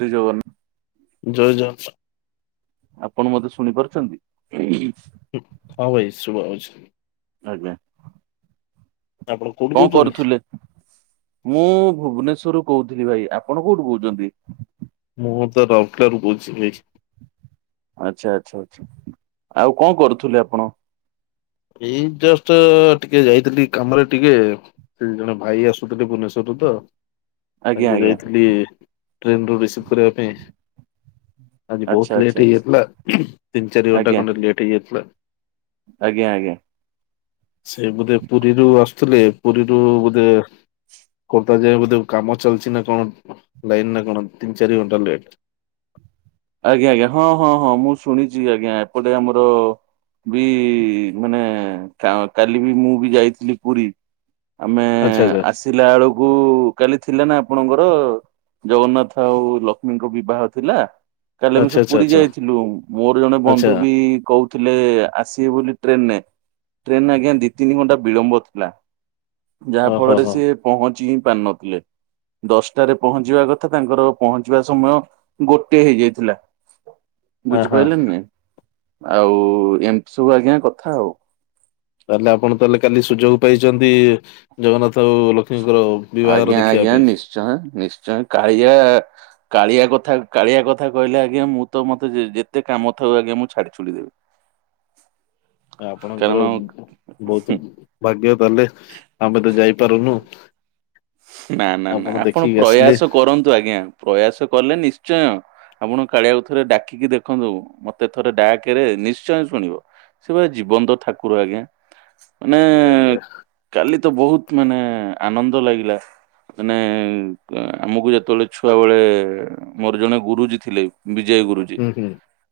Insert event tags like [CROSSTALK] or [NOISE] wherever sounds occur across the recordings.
ତୁ ଯୋଉମାନେ ଜୟ ଜ ଆପଣ ମତେ ଶୁଣି ପାରୁଛନ୍ତି? ହଁ ଭାଇ ଶୁଭାହୋଉଛି। ଆଜ୍ଞା। ଆପଣ କୋଉଠୁ କଣ କହୁଛନ୍ତି? କରୁଥିଲେ ମୁଁ ଭୁବନେଶ୍ଵର କହୁଥିଲି ଭାଇ ଆପଣ କୋଉଠୁ କହୁଛନ୍ତି? ମୁଁ ତ ରାଉରକେଲା ରୁ କହୁଥିଲି। ଆଚ୍ଛା ଆଛା ଆଛା ଆଉ କଣ କରୁଥିଲେ ଆପଣ? ଏଇ ଜଷ୍ଟ ଟିକେ ଯାଇଥିଲି କାମରେ ଟିକେ ସେ ଜଣେ ଭାଇ ଆସୁଥିଲେ ଭୁବନେଶ ସ୍ୱର ରୁ ତ ଆଜ୍ଞା ତାଙ୍କୁ ଆଜ୍ଞା ଯାଇଥିଲି ଟ୍ରେନ ରୁ ରିସିଭ୍ କରିବା ପାଇଁ। ଆଜି ଆଚ୍ଛା ବହୁତ ଆଚ୍ଛା ଲେଟ ଆଚ୍ଛା ହେଇଯାଇଥିଲା ତିନି ଚାରି ଘଣ୍ଟା ଆଜ୍ଞା ଖଣ୍ଡେ ଲେଟ ହେଇଯାଇଥିଲା। ଆଜ୍ଞା ଆଜ୍ଞା। ସେ ବୋଧେ ପୁରୀରୁ ଆସୁଥିଲେ ପୁରୀରୁ ବୋଧେ ଖୋର୍ଦ୍ଧା ଯାଏ ବୋଧେ କାମ ଚାଲିଛି ନା କଣ ଲାଇନ ନା କଣ ତିନି ଚାରି ଘଣ୍ଟା ଲେଟ। [INAUDIBLE] ଆଜ୍ଞା ଆଜ୍ଞା ହଁ ହଁ ହଁ ମୁଁ ଶୁଣିଛି ଆଜ୍ଞା ଏପଟେ ଆମର ବି ମାନେ କାଲି ବି ମୁଁ ବି ଯାଇଥିଲି ପୁରୀ ଆମେ ଆଚ୍ଛା ଆସିଲା ବେଳକୁ କାଲି ଥିଲା ନା ଆପଣଙ୍କର ଜଗନ୍ନାଥ ଆଉ ଲକ୍ଷ୍ମୀଙ୍କ ବିବାହ ଥିଲା। କାଲି ଆମ ଆଚ୍ଛା ଆଚ୍ଛା ସବୁ ଆଚ୍ଛା ପୁରୀ ଆଚ୍ଛା ଯାଇଥିଲୁ। ମୋର ଜଣେ ଆଚ୍ଛା ବନ୍ଧୁ ବି କହୁଥିଲେ ଆସିବେ ବୋଲି ଟ୍ରେନରେ ଟ୍ରେନ ଆଜ୍ଞା ଦି ତିନି ଘଣ୍ଟା ବିଳମ୍ବ ଥିଲା ଯାହା ଓହୋ ଫଳରେ ହୋ ସେ ପହଞ୍ଚି ପାରି ନଥିଲେ ଦଶଟାରେ ପହଞ୍ଚିବା କଥା ତାଙ୍କର ପହଞ୍ଚିବା ସମୟ ଗୋଟେ ହେଇଯାଇ ଥିଲା ଆ ହଁ ବୁଝିପାଇଲେନା ନାଇ? ଆଉ ଏମିତି ସବୁ ଆଜ୍ଞା କଥା ଆଉ। ତାହେଲେ ଆପଣ ତାହେଲେ କାଲି ସୁଯୋଗ ପାଇଛନ୍ତି ଜଗନ୍ନାଥ ଆଉ ଲଷ୍ମୀ ଆଜ୍ଞା ଆଜ୍ଞା ନିଶ୍ଚୟ ନିଶ୍ଚୟ କାଳିଆ କାଳିଆ କଥା କାଳିଆ କଥା କହିଲେ ଆଜ୍ଞା ମୁଁ ତ ମତେ ଯେତେ କାମ ଥାଉ ଆଜ୍ଞା ମୁଁ ଛାଡି ଛୁଡିଦେବି। [INAUDIBLE] ଆପଣଙ୍କର ବହୁତ ଭାଗ୍ୟ ତାଲେ ଆମେ ତ ଯାଇପାରୁନୁ। ନା ନା ନା ଆପଣ ଦେଖିକି ଆସିଲେ ପ୍ରୟାସ କରନ୍ତୁ ଆଜ୍ଞା ପ୍ରୟାସ କଲେ ନିଶ୍ଚୟ ଆପଣ କାଳିଆକୁ ଥରେ ଡାକିକି ଦେଖନ୍ତୁ ମତେ ଥରେ ଡାକରେ ନିଶ୍ଚୟ ଶୁଣିବ। ସେଭଳିଆ ଜୀବନ୍ତ ଠାକୁର ଆଜ୍ଞା। ମାନେ ଆଜ୍ଞା ଆଜ୍ଞା କାଲି ତ ବହୁତ ମାନେ ଆନନ୍ଦ ଲାଗିଲା। ମାନେ ଆମକୁ ଯେତେବେଳେ ଛୁଆ ବେଳେ ମୋର ଜଣେ ଗୁରୁଜୀ ଥିଲେ ବିଜୟ ଗୁରୁଜୀ ହୁଁ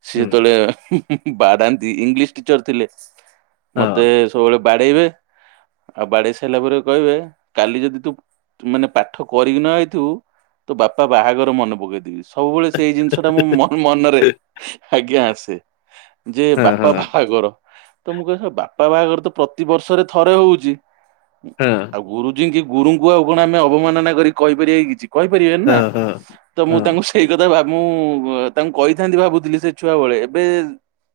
ସେ ହୁଁ ହୁଁ ଯେତେବେଳେ ବାରାନ୍ତି ଇଂଲିଶ ଟିଚର ଥିଲେ। ମତେ ସବୁବେଳେ ବାଡେଇବେ [INAUDIBLE] ଆଉ ବାଡେଇ ସାରିଲା ପରେ କହିବେ କାଲି ଯଦି ତୁ ମାନେ ପାଠ କରିକି ନ ଯଇଥିବୁ ତ ବାପା ବାହାଘର ମନେ ପକେଇ ଦେଵି। ସବୁବେଳେ ସେଇ ଜିନିଷ ଟା ମୁଁ ମନ ମନରେ ଆଜ୍ଞା ଆସେ। ଯେ ହଁ ହଁ ବାପା ବାହାଘର ତ ମୁଁ କ ବାପା ବାହାଘର ତ ପ୍ରତିିବର୍ଷରେ ଥରେ ହଉଛି। ହଁ ହଁ [INAUDIBLE] ଆଉ ଗୁରୁଜୀ କି ଗୁରୁ ଣ ଆମେ ଅବମାନନା କରି କହିପାରିବାଇ କିଛି କହିପାରିବନି ନା ହଁ ହଁ ତ ମୁଁ ହଁ ତାଙ୍କୁ ସେଇ କଥା ଭାବି ମୁଁ ତାଙ୍କୁ କହିଥାନ୍ତି ଭାବୁଥିଲି ସେ ଛୁଆ ବଳେ ଏବେ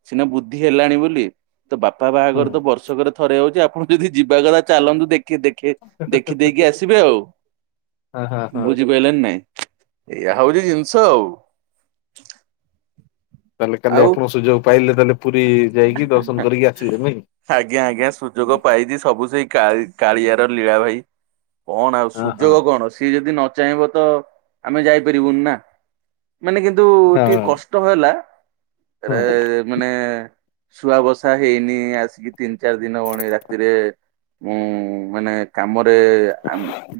ସିନା ବୁଦ୍ଧି ହେଲାଣି ବୋଲି। ତ ବାପା ହୁଁ ବାହାଘର ତ ବର୍ଷକରେ ଥରେ ହଉଛି ଆପଣ ଯଦି ଯିବା କଥା ଚାଲନ୍ତୁ ଦେଖ ଦେଖ ଦେଖି ଦେଇକି ଆସିବେ ଆଉ ହଁ ହଁ [INAUDIBLE] ହଁ ବୁଝିପାରିଲନି? ଏଇଆ ହଉଛି ଜିନିଷ ଆଉ। [INAUDIBLE] ତାହେଲେ କାଲି ଆଉ ଆପଣ ସୁଯୋଗ ପାଇଲେ ତାହେଲେ? ପୁରୀ ଯାଇକି ଦର୍ଶନ କରିକି ଆସିଲେ ନାଇଁ [INAUDIBLE] ଆଜ୍ଞା ଆଜ୍ଞା ସୁଯୋଗ ପାଇଛି ସବୁ ସେଇ କାଳି କାଳିଆର ଲୀଳା ଭାଇ କଣ ଆଉ ହଁ ହଁ ସୁଯୋଗ କଣ ସିଏ ଯଦି ନ ଚାହିଁବ ତ ଆମେ ଯାଇପାରିବୁନି ନା ମାନେ କିନ୍ତୁ ଟିକେ ହଁ କଷ୍ଟ ହେଲା। ଏରା ହଁ ମାନେ ଶୁଆବସା ହେଇନି ଆସିକି ତିନି ଚାରି ଦିନ ହଉଣି ରାତିରେ ମୁଁ ମାନେ କାମରେ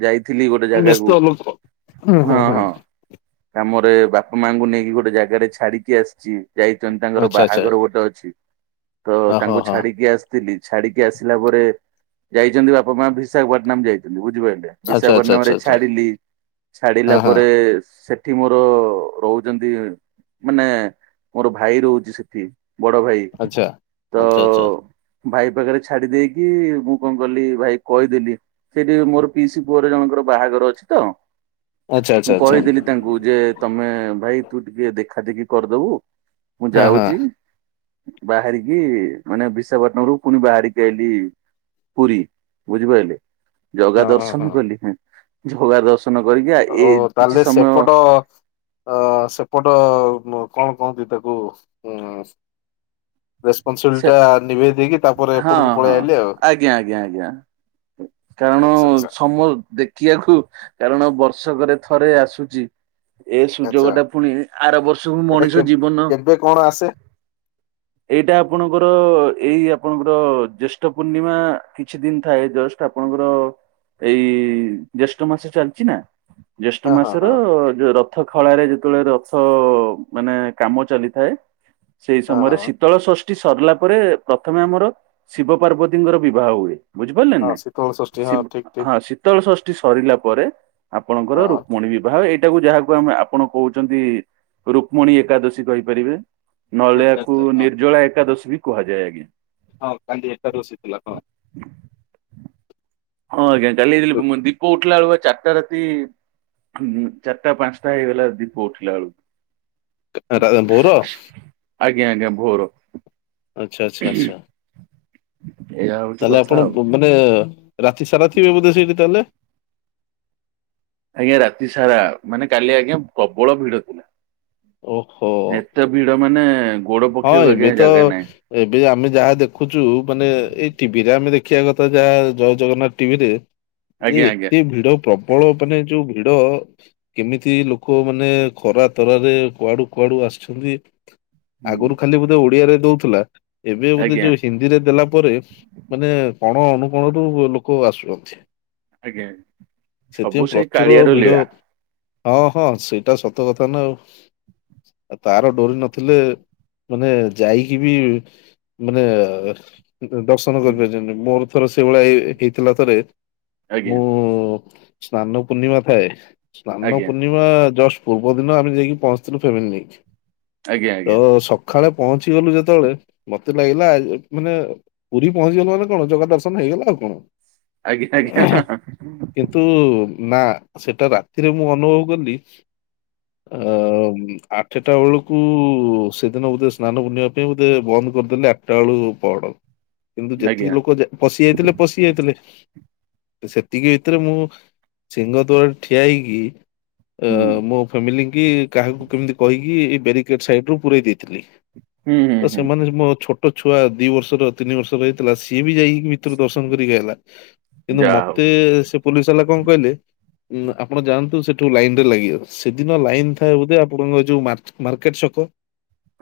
ଯାଇଥିଲି ଗୋଟେ ବ୍ୟସ୍ତ ଜାଗାକୁ ଲୋକ ହୁଁ ହୁଁ ହଁ ହୁଁ ହଁ କାମରେ ଗୋଟେ ବାପା ମାଙ୍କୁ ନେଇକି ଗୋଟେ ଜାଗାରେ ଛାଡିକି ଆସିଛି ଯାଇଛନ୍ତି ତାଙ୍କର ଆଚ୍ଛା ଆଚ୍ଛା ବାହାଘର ଗୋଟେ ଅଛି। ତ ଓ ହୋ ତାଙ୍କୁ ହଁ ଛାଡିକି ଆସିଥିଲି ଛାଡିକି ଆସିଲା ପରେ ଯାଇଛନ୍ତି ବାପା ମା ବିଶାଖପାଟନାମ ଯାଇଛନ୍ତି ବୁଝିପାର ଆଚ୍ଛା ଆଚ୍ଛା ବିଶାପଟ୍ଟନାମ ଆଚ୍ଛା ରେ ଆଚ୍ଛା ଛାଡିଲି ହଁ ଛାଡିଲା ହଁ ପରେ ସେ ସେଠି ମୋର ରହୁଛନ୍ତି ମାନେ ମୋର ଭାଇ ରହୁଛି ସେଠି ବଡ ଭାଇ। ଆଚ୍ଛା ତ ଆଚ୍ଛା ଆଚ୍ଛା। ଭାଇ ପାଖରେ ଛାଡି ଦେଇକି ମୁଁ କଣ କଲି ଭାଇ କହିଦେଲି ସେଇଠି ମୋର ପିଇସି ପୁଅର ଜଣଙ୍କର ବାହାଘର ଅଛି ତ ଆଚ୍ଛା ମୁଁ ଆଚ୍ଛା ଆଚ୍ଛା କହିଥିଲି ତାଙ୍କୁ ଯେ ତମେ ଭାଇ ତୁ ଟିକେ ଦେଖା ଦେେଖି କରିଦବୁ ମୁଁ ହଁ ହଁ ଯାଉଛି। ବାହାରିକି ମାନେ ବିଶାପାଟନରୁ ପୁଣି ବାହାରିକି ଆଇଲି। ପୁରୀ ବୁଝିପାରିଲେ ଜଗା ହଁ ହଁ ଦର୍ଶନ ହଁ। କଲି ଜଗା ଦର୍ଶନ କରିକି ଏ ଓ କିଛି ତାହେଲେ ସମୟ ସେପଟ ଅ ସେପଟ କଣ? କହନ୍ତି ତାକୁ ହୁଁ। [INAUDIBLE] ସେ ରେସପନସିବିଲିଟି ଟା ନିଭେଇ ଦେଇକି ତାପରେ ହଁ ଏପଟକୁ ହଁ ପଳେଇଆଲି ଆଉ। [INAUDIBLE] ଆଜ୍ଞା ଆଜ୍ଞା ଆଜ୍ଞା କାରଣ ଆଚ୍ଛା ଆଚ୍ଛା ସମ ଦେଖିବାକୁ କାରଣ ବର୍ଷ ବର୍ଷକରେ ଥରେ ଆସୁଛି। ଏ ଆଚ୍ଛା ସୁଯୋଗ ଟା ପୁଣି ଆର ବର୍ଷକୁ ଏଇଟା କେ ମଣିଷ ଜୀବନ [INAUDIBLE] କେବେ କଣ ଆସେ ଏଇଟା ଆପଣଙ୍କର ଏଇ ଆପଣଙ୍କର ଜ୍ୟେଷ୍ଠ ପୂର୍ଣ୍ଣିମା କିଛି ଦିନ ଥାଏ ଜେଷ୍ଠ ଆପଣଙ୍କର ଏଇ ଜ୍ୟେଷ୍ଠ ମାସ ଚାଲିଛି ନା ଜ୍ୟେଷ୍ଠ ହଁ ହଁ ମାସର ହଁ ଯୋଉ ର ରଥ ଖଳାରେ ଯେତେବେଳେ ରଥ ମାନେ କାମ ଚାଲିଥାଏ ସେଇ ହଁ ସମୟରେ ହଁ। ସମୟରେ ଶୀତଳ ଷଷ୍ଠୀ ସରିଲା ପରେ ପ୍ରଥମେ ଆମର ଶିବ ପାର୍ବତୀଙ୍କର ବିବାହ ହୁଏ। ବୁଝିପାରିଲେନି ହଁ ନା? ଶୀତଳ ଷଷ୍ଠୀ ହଁ ସିବ୍ ଠିକ ଠିକ ହଁ ଶୀତଳ ଷଷ୍ଠୀ ସରିଲା ପରେ ଆପଣଙ୍କର ହଁ। ରୁକ୍ମଣୀ ବିବାହ ଏଇ ଏଇଟାକୁ ଯାହାକୁ ଆମେ ଆପଣ କହୁଛନ୍ତି ରୁକ୍ମଣୀ ଏକାଦଶୀ କହିପାରିବେ। ନଲେ ଆଚ୍ଛା ଆକୁ ଆଚ୍ଛା ହଁ ନିର୍ଜଳା ଏକାଦଶୀ ବି କୁହାଯାଏ ଆଜ୍ଞା। ହଁ କାଲି ଏକାଦଶୀ ଥିଲା ତ। ହଁ ଆଜ୍ଞା କାଲିି ଯେ ତେ ଦୀପ ଉଠିଲା ଆଳୁ ଚାରିଟା ରାତି ଚାରିଟା ପାଞ୍ଚଟା ହେଇଗଲା ଦୀପ ଉଠିଲା ବେଳକୁ। ରା ଆ ଭୋର। ଆଜ୍ଞା ଆଜ୍ଞା ଭୋର। ଆଚ୍ଛା ଆଚ୍ଛା ଆଚ୍ଛା। ଏଇଆ ହଉଛି ତାହେଲେ କଥା ଆପଣ ଆଉ। ମାନେ ରାତି ସାରା ଥିବେ ବୋଧେ ସେଇଠି ତାହଲେ। ଆଜ୍ଞା ରାତି ସାରା ମାନେ କାଲି ଆଜ୍ଞା ପ୍ରବଳ ଭିଡ ଥିଲା। ଓହୋ ଏତେ ଭିଡ ମାନେ। ଗୋଡ ହଁ ପକେଇବାକୁ ଏବେ ଆଜ୍ଞା ତ ଜାଗା ନାହିଁ ଏବେ ଆମେ ଯାହା ଦେଖୁଛୁ ମାନେ ଏଇ ଟି ଭି ରେ ଆମେ ଦେଖିବା କଥା ଯାହା ଜୟ ଜଗନ୍ନାଥ ଟିଭିରେ ଯେ ଆଜ୍ଞା ଆଜ୍ଞା। ଏତେ ଭିଡ଼ ପ୍ର ପ୍ରବଳ ମାନେ ଯୋଉ ଭିଡ କେମିତି ଲୋକ ମାନେ ଖରା ତରାରେ କୁଆଡୁ କୁଆଡୁ। ଆସିଛନ୍ତି। ହୁଁ ଆଗରୁ ଖାଲି ବୋଧେ ଓଡିଆରେ ଦଉଥିଲା ଏବେ ବୋଧେ ଆଜ୍ଞା ଯୋଉ ହିନ୍ଦୀରେ ଦେଲା ପରେ ମାନେ। କୋଣ ଅନୁକୋଣରୁ ଲୋକ ଆସୁଛନ୍ତି। ଆଜ୍ଞା ସବୁ ସେଥିପାଇଁ ସେଇ ପ୍ରଚୁର କାଳିଆର ଭିଡ। ଲୀଳା। ହଁ ହଁ ସେଇଟା ସତ କଥା ନା ଆଉ ତାର ଡୋରି ନଥିଲେ। ମାନେ ଯାଇକି ବି ମାନେ ଦର୍ଶନ ହୁଁ କରିପାରିଛନ୍ତି ମୋର। ମୋର ସେଇଭଳଆଇ ହେଇଥିଲା ଥରେ। ଆଜ୍ଞା। ମୁଁ ସ୍ନାନ ପୂର୍ଣ୍ଣିମା ଥାଏ ସ୍ନାନ ଆଜ୍ଞା ପୂର୍ଣ୍ଣିମା ଜଷ୍ଟ। ପୂର୍ବ ଦିନ ଆମେ ଯାଇକି ପହଞ୍ଚିଥିଲୁ ଫେମିଲି ନେଇକି। ଆଜ୍ଞା ଆଜ୍ଞା। ସଖାଳେ ପହଞ୍ଚି ଗଲୁ ଯେତେବେଳେ ମତେ ଲାଗିଲା ମାନେ ପୁରୀ ପହଞ୍ଚି ଗଲୁ ମାନେ କଣ ଜଗା ଦର୍ଶନ ହେଇ ଗଲା ଆଉ କଣ ଆଜ୍ଞା ଆଜ୍ଞା କିନ୍ତୁ ନା ସେଟା ରାତିରେ ମୁଁ ଅନୁଭବ କଲି। ଅ ଆଠଟା ବେଳକୁ ସେ ଦିନ ବୋଧେ ସ୍ନାନ ପୂର୍ଣ୍ଣିମା ପାଇଁ ବୋଧେ ବନ୍ଦ କରିଦେଲେ ଆଠଟା ବେଳୁ ପହଡ। କିନ୍ତୁ ଯେତିକି ଆଜ୍ଞା ଲୋକ ପଶି ଯାଇଥିଲେ ପଶି ଯାଇଥିଲେ। ସେତିକି ଭିତରେ ମୁଁ ସିଂହ ଦୁଆରେ ଠିଆ ହେଇକି। ଅ ହୁଁ ମୋ ଫ୍ୟାମିଲି ଙ୍କୀ କାହାକୁ କେମିତି କହିକି ବ୍ୟାରିକେଟ ସାଇଟ ରୁ ପୁରେଇ ଦେଇଥିଲି। ହୁଁ ହୁଁ ତ ହୁଁ ସେମାନେ ମୋର ଛୋଟ ଛୁଆ ଦି ବର୍ଷର ତିନି ବର୍ଷର ହେଇଥିଲା ସିଏ ବି ଯାଇକ। ଭିତରୁ ଦର୍ଶନ କରିକି ଆଇଲା। କିନ୍ତୁ ଯାହା ହଉ ମୋତେ ସେ ପୁଲିସ ବାଲା କଣ କହିଲେ। ଆପଣ ଯାଆନ୍ତୁ ସେଠୁ ଲାଇନ ରେ ଲାଗିବ ସେଦିନ ଲାଇନ ଥାଏ ବୋଧେ ଆପଣଙ୍କ ଯୋଉ ମାର୍ଚ୍ଚ ମାର୍କେଟ ଛକ। କ।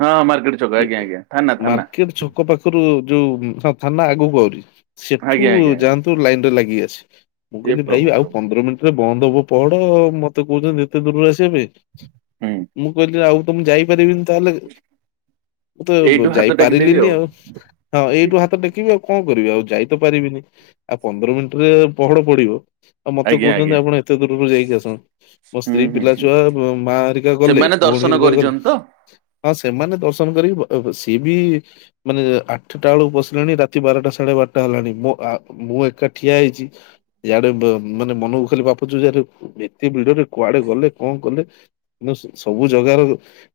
ହଁ ମାର୍କେଟ ଛକ ଆଜ୍ଞା ଆଜ୍ଞା ଥାନା ଥାନା। ଙ୍କ ପାଖରୁ ଯୋଉ ଥାନା ଆଗକୁ ଆହୁରି ସେଠୁ ଆଜ୍ଞା ଆଜ୍ଞା ଆଜ୍ଞା ଯାଆନ୍ତୁ ଲାଇନ ରେ ଲାଗି ଆସିବେ। ମୁଁ ଏ କହିଲି ଭାଇ ପ୍ରଭୁ ଆଉ ପ୍ରଭୁ ପନ୍ଦର ମିନିଟ ରେ ବନ୍ଦ ହବ ପହଡ। ମତେ କହୁଛନ୍ତି ଏତେ ଦୂରରୁ ଆସିିବା ପାଇଁ। ହୁଁ ମୁଁ କହିଲି ଆଉ ମୁଁ ତ ଯାଇପରିବିନି ତା ହେଲେ? ମୁଁ ତ ଏଇଠୁ ହାତ ଟେକିଦେବି ଯାଇପାରିଲିନି ଆଉ ହଁ ଏଇଠୁ ହାତ ଟେକିବି ଆଉ କଣ କରିବି ଆଉ। ଯାଇ ତ ପାରିବିନି ଆଉ ପନ୍ଦର ମିନିଟରେ ପହଡ ପଡିବ। ଆଉ ମତେ ଆଜ୍ଞା କହୁଛନ୍ତି ଆଜ୍ଞା ଆପଣ ଏତେ ଦୂରରୁ ଯାଇକି ଆସନ୍ତ ମୋ ହୁଁ ସ୍ତ୍ରୀ ହୁଁ ପିଲା ହୁଁ ଛୁଆ ମା ହେରିକା ଗଲେ। ସେମାନେ ଭଉଣୀ ଦର୍ଶନ ହେରିକା ଗଲେ। କରିଛନ୍ତି ତ ହଁ ସେମାନେ ଦର୍ଶନ କରିକ ସିଏ ବି ମାନେ ଆଠଟା ବେଳକୁ ପସିଲେଣି ରାତି ବାରଟା ସାଢେ ବାରଟା ହେଲାଣି। ମୁ ଆ ମୁ ଏକା ଠିଆ ହେଉଛି ଇଆଡ଼େ ମାନେ ମନକୁ ଖାଲି ପାପ ଛୁଉଁଛି ଅରେ ଏତେ ଭିଡରେ କୁଆଡେ ଗଲେ କଣ କଲେ ନ ସବୁ ଜାଗାର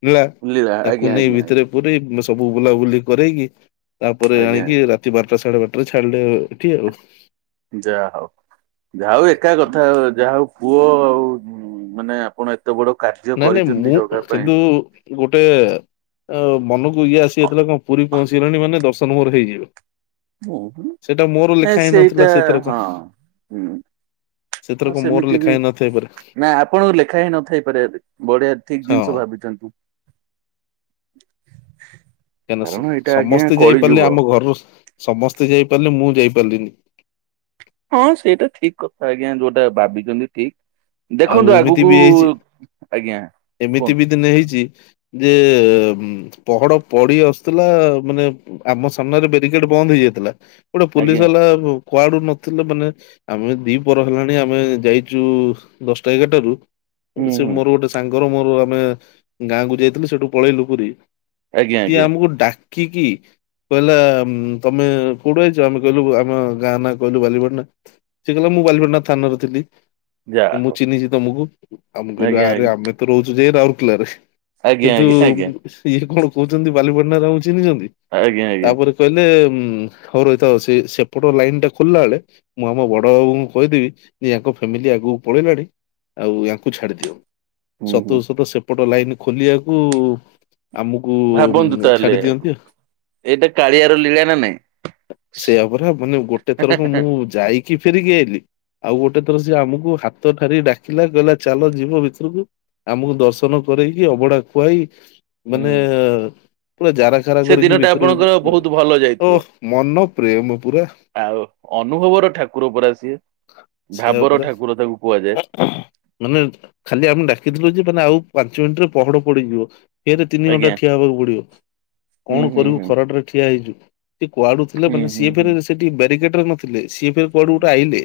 ନୀଳା। ଲୀଳା ତାକୁ ଆଜ୍ଞା ନେଇ ଆଜ୍ଞା ଭିତରେ ଆଜ୍ଞା ପୁରେଇ ମୁସ ସବୁ ବୁଲାବୁଲି କରରେକି ତାପରେ ଆଜ୍ଞା ଆଣିକି ଆଜ୍ଞା ରାତି ବାରଟା ସାଢେ ବାରଟା ଛାଡିଲେ ଏଠି ଆଉ। ଯାହା ହଉ ଯାହା ହଉ ଏକା କଥା ଯାହା ହଉ ପୁଅ ଆଉ ମାନେ ଆପଣ ବଡ କାର୍ଯ୍ୟ ନାଇଁ ନାଇଁ କରିଛନ୍ତି ମୁଁ ଜଗା ପାଇଁ କିନ୍ତୁ ଗୋଟେ ଆ ମନକୁ ଇଏ ଆସିଯାଇଥିଲା କଣ ପୁରୀ ପହଞ୍ଚିଗଲାଣି ମାନେ ଦର୍ଶନ ମୋର ହେଇଯିଵ। ଉଁ ହୁଁ ଏ ହେଇନଥିଲା ସେଇଟା ସେଥରକ। ହଁ ହୁଁ ହଁ ସେଥିରକ ମୋର ସେମିତି ଲେଖା ବି ହେଇ ନଥାଇ ପାରେ ନାାଇ ଆପଣଙ୍କୁ ଲେଖା ହିଁ ନଥାଇ। ବଢିଆ ଠିକ ହଁ ଜିନିଷ ଭାବିଛନ୍ତି। କାହିଁକ କାରଣ ଏଇଟା ଆଜ୍ଞା ସମସ୍ତେ କଳି ଯାଇପାରିଲେ ଯୁଗ ଆମ ଘରରୁ ସମସ୍ତେ ଯାଇ ପାରିଲେ ମୁଁ ଯାଇପାରିଲିନି। ହଁ ସେଇଟା ଠିକ କଥା ଆଜ୍ଞା। ଯୋଉଟା ଭାବିଛନ୍ତି ଠିକ। ଆଉ ଦେଖନ୍ତୁ ଏମିତି ଆଗକୁ ବି ହେଇଛି। ଆଜ୍ଞା ଏମିତି ବି କୁହନ୍ତୁ ଦିନ ହେଇଛି ଯେ ପହଡ ପଡି ଆସୁଥିଲା ମାନେ ଆମ ସାମ୍ନାରେ ବ୍ୟାରିକେଡ ବନ୍ଦ ହେଇଛି। ଥିଲା ଗୋଟେ ପୋଲିସ ଆଜ୍ଞା ବାଲା କୁଆଡୁ ନଥିଲେ ମାନେ ଆମେ ଦି ପର ହେଲାଣି ଆମେ ଯାଇଛୁ ଦଶଟା ଏଗାରଟାରୁ ହୁଁ ସେ ହୁଁ ମୋର ଗୋଟେ ସାଙ୍ଗର ମୋର ଆମେ ଗାଁକୁ ଯାଇଥିଲୁ ସେଠୁ ପଳେଇଲୁ ପୁରୀ ଆଜ୍ଞା ସିଏ ଆଜ୍ଞା ଆମକୁ ଡାକିକି କହିଲା ତମେ କୋଉଠୁ ଆଇଛ ଆମେ କହିଲୁ ଆମ ଗାଁ ନା କହିଲୁ ବାଲିିପାଟନା ସେଏ କହିଲା ମୁଁ ବାଲିପଟନା ଥାନାରେ ଥିଲି ଯା ମୁଁ ହଉ ଚିହ୍ନିଛିି ତମକୁ ଆମେ କହିଲୁ ଆଜ୍ଞା ଆରେ ଆମେ ତ ରହୁଛୁ ଯାଇ ରାଉରକେଲାରେ ଆଜ୍ଞା କିନ୍ତୁ ଆଜ୍ଞା ଆଜ୍ଞା ସିଏ କଣ କହୁଛନ୍ତି ବାଲିପଟଣା ରହୁଛି ଚିହ୍ନିଛନ୍ତି ଆଜ୍ଞା ଆଜ୍ଞା ତାପରେ କହିଲେ ହୁଁ ହଉ ରହିଥାଉ ସେପଟ ଲାଇନ ଟା ଖୋଲିଲା ବେଳେ ମୁଁ ଆମ ବଡ ବାବୁଙ୍କୁ କହିଦେବି ୟା ଫାମିଲି ଆଗକୁ ପଳେଇଲାଣି ଆଉ ୟାଙ୍କୁ ଛାଡିଦିଅ ହୁଁ ସତ କୁ ହୁଁ ସତ ସେପ ଟ ଲାଇନ୍ ଖୋଲିବାକୁ ଆମକୁ ଭାବନ୍ତୁ ତାହେଲେ ଛାଡି ଦିଅନ୍ତି ଆ ଏଇଟା କାଳିଆର ଲୀଳା ନା ନାଇଁ [INAUDIBLE] ସେଇଆପରା ମାନେ ଗୋଟେ ଥରକୁ ମୁଁ ଯାଇକି ଫେରିକି ଆଇଲି ଆଉ ଗୋଟେ ଥର ସେ ଆମକୁ ହାତ ଠାରି ଡାକିଲା କହିଲା ଚାଲ ଯିବ ଭିତରକୁ ଆମକୁ ଦର୍ଶନ କରରେକି ଅବଢା ଖୁଆଇ ମାନେ ହୁଁ ପୁରା ଜାରା ଖାରା ସେ କରିକି ଦିନଟା ଭିତରୁ ଆପଣଙ୍କର ବହୁତ ଭଲ ବାହାର ଯାଇଥିବ। ଓ ମନ ପ୍ରେମ ପୁରା ଆଉ ଅନୁଭବର ଠାକୁର ପରା ସିଏ ସେଇଆ ଭାବର ପରା। ଠାକୁର ତାକୁ କୁହାଯାଏ ମାନେ ଖାଲି ଆମେ ଡାକିଥିଲୁ ଯେ ମାନେ ଆଉ ପାଞ୍ଚ ମିନିଟରେ ପହଡ ପଡିଯିବ ଫରେ ତିନି ଆଜ୍ଞା ଘଣ୍ଟା ଠିଆ ହେବାକୁ ପଡିବ ହୁଁ କଣ ହୁଁ କରିବୁ ହୁଁ। ଖରାଟରେ ଠିଆ ହେଇଛୁ ସେ କୁଆଡୁ ଥିଲେ ହୁଁ ମାନ ହୁଁ ସିଏ ଫ ହୁଁ ସେଠି ବ୍ୟାରିକେଡ ରେ ନଥିଲେ ସିଏଫେରେ କୁଆଡୁ ଗୋଟେ ଆଇଲେ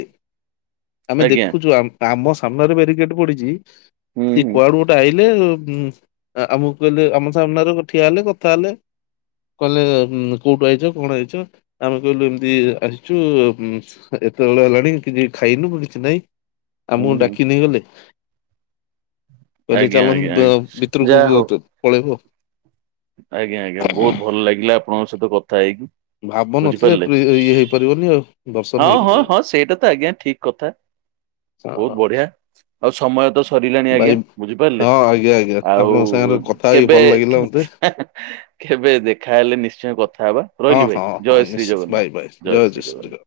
ଆମେ ଆଜ୍ଞା ଦେଖୁଛୁ ଆମ ସାମ୍ନାରେ ବ୍ୟାରିକେଟ୍ ପଡିଛି ହୁଁ ସେ ହୁଁ କୁଆଡୁ ଗୋଟେ ଆଇ ଉମ ଆମକୁ କହିଲେ ଆମ ସାମ୍ନାରେ ଗଠିଆ ହେଲେ କଥା ହେଲେ କହିଲେ ଉମ କୋଉଠୁ ଆଇଛ କଣ ଆଇଛ ଆମେ କହିଲୁ ଏମିତି ଆସିଛୁ ଉମ ଏତେବେଳେ ହେଲାଣି କିଛି ଖାଇନୁ କିଛି ନାଇଁ ହୁଁ ଆମକୁ ହୁଁ ଡାକି ନେଇ ଗଲେ କହିଲେ ଆଜ୍ଞା ଆଜ୍ଞା ଚାଲନ୍ତୁ ଆଜ୍ଞା। ଯାହା ଭିତରକୁ ହଉ ପଳେଇବ ଆଜ୍ଞା ଆଜ୍ଞା ବହୁତ ଭଲ ଲାଗିଲା ଆପଣଙ୍କ ସହିତ କଥା ହେଇକି ଭାବ ନଥିଲେ ବୁଝିପାରିଲେ ପ୍ରି ଇଏ ହେଇପାରିବନି ଆଉ ଦର୍ଶନ ହଁ ହଁ ହେଇପାରିବନି ହଁ ସେଇଟା ତ ଆଜ୍ଞା ଠିକ କଥା ବହୁତ ହଁ ବଢିଆ ଆଉ ସମୟ ତ ସରିଲାଣି ଭାଇ ଆଜ୍ଞା ବୁଝିପାରିଲେ ହଁ ଆଜ୍ଞା ଆଜ୍ଞା ଆଉ ଆପଣଙ୍କ ସାଙ୍ଗରେ କଥା ହେଇକି କେବେ ଭଲ ଲାଗିଲା [INAUDIBLE] କେବେ ଦେଖା ହେଲେ ନିଶ୍ଚୟ କଥା ହେବା ହଁ ରହିଲି ଭାଇ ହଁ ହଁ ଜୟ ଶ୍ରୀ ନିଶ୍ଚିତ ବାଏ ଜଗନ୍ନାଥ ବାଏ ଜୟ ଶ୍ରୀ ଜଗନ୍ନାଥ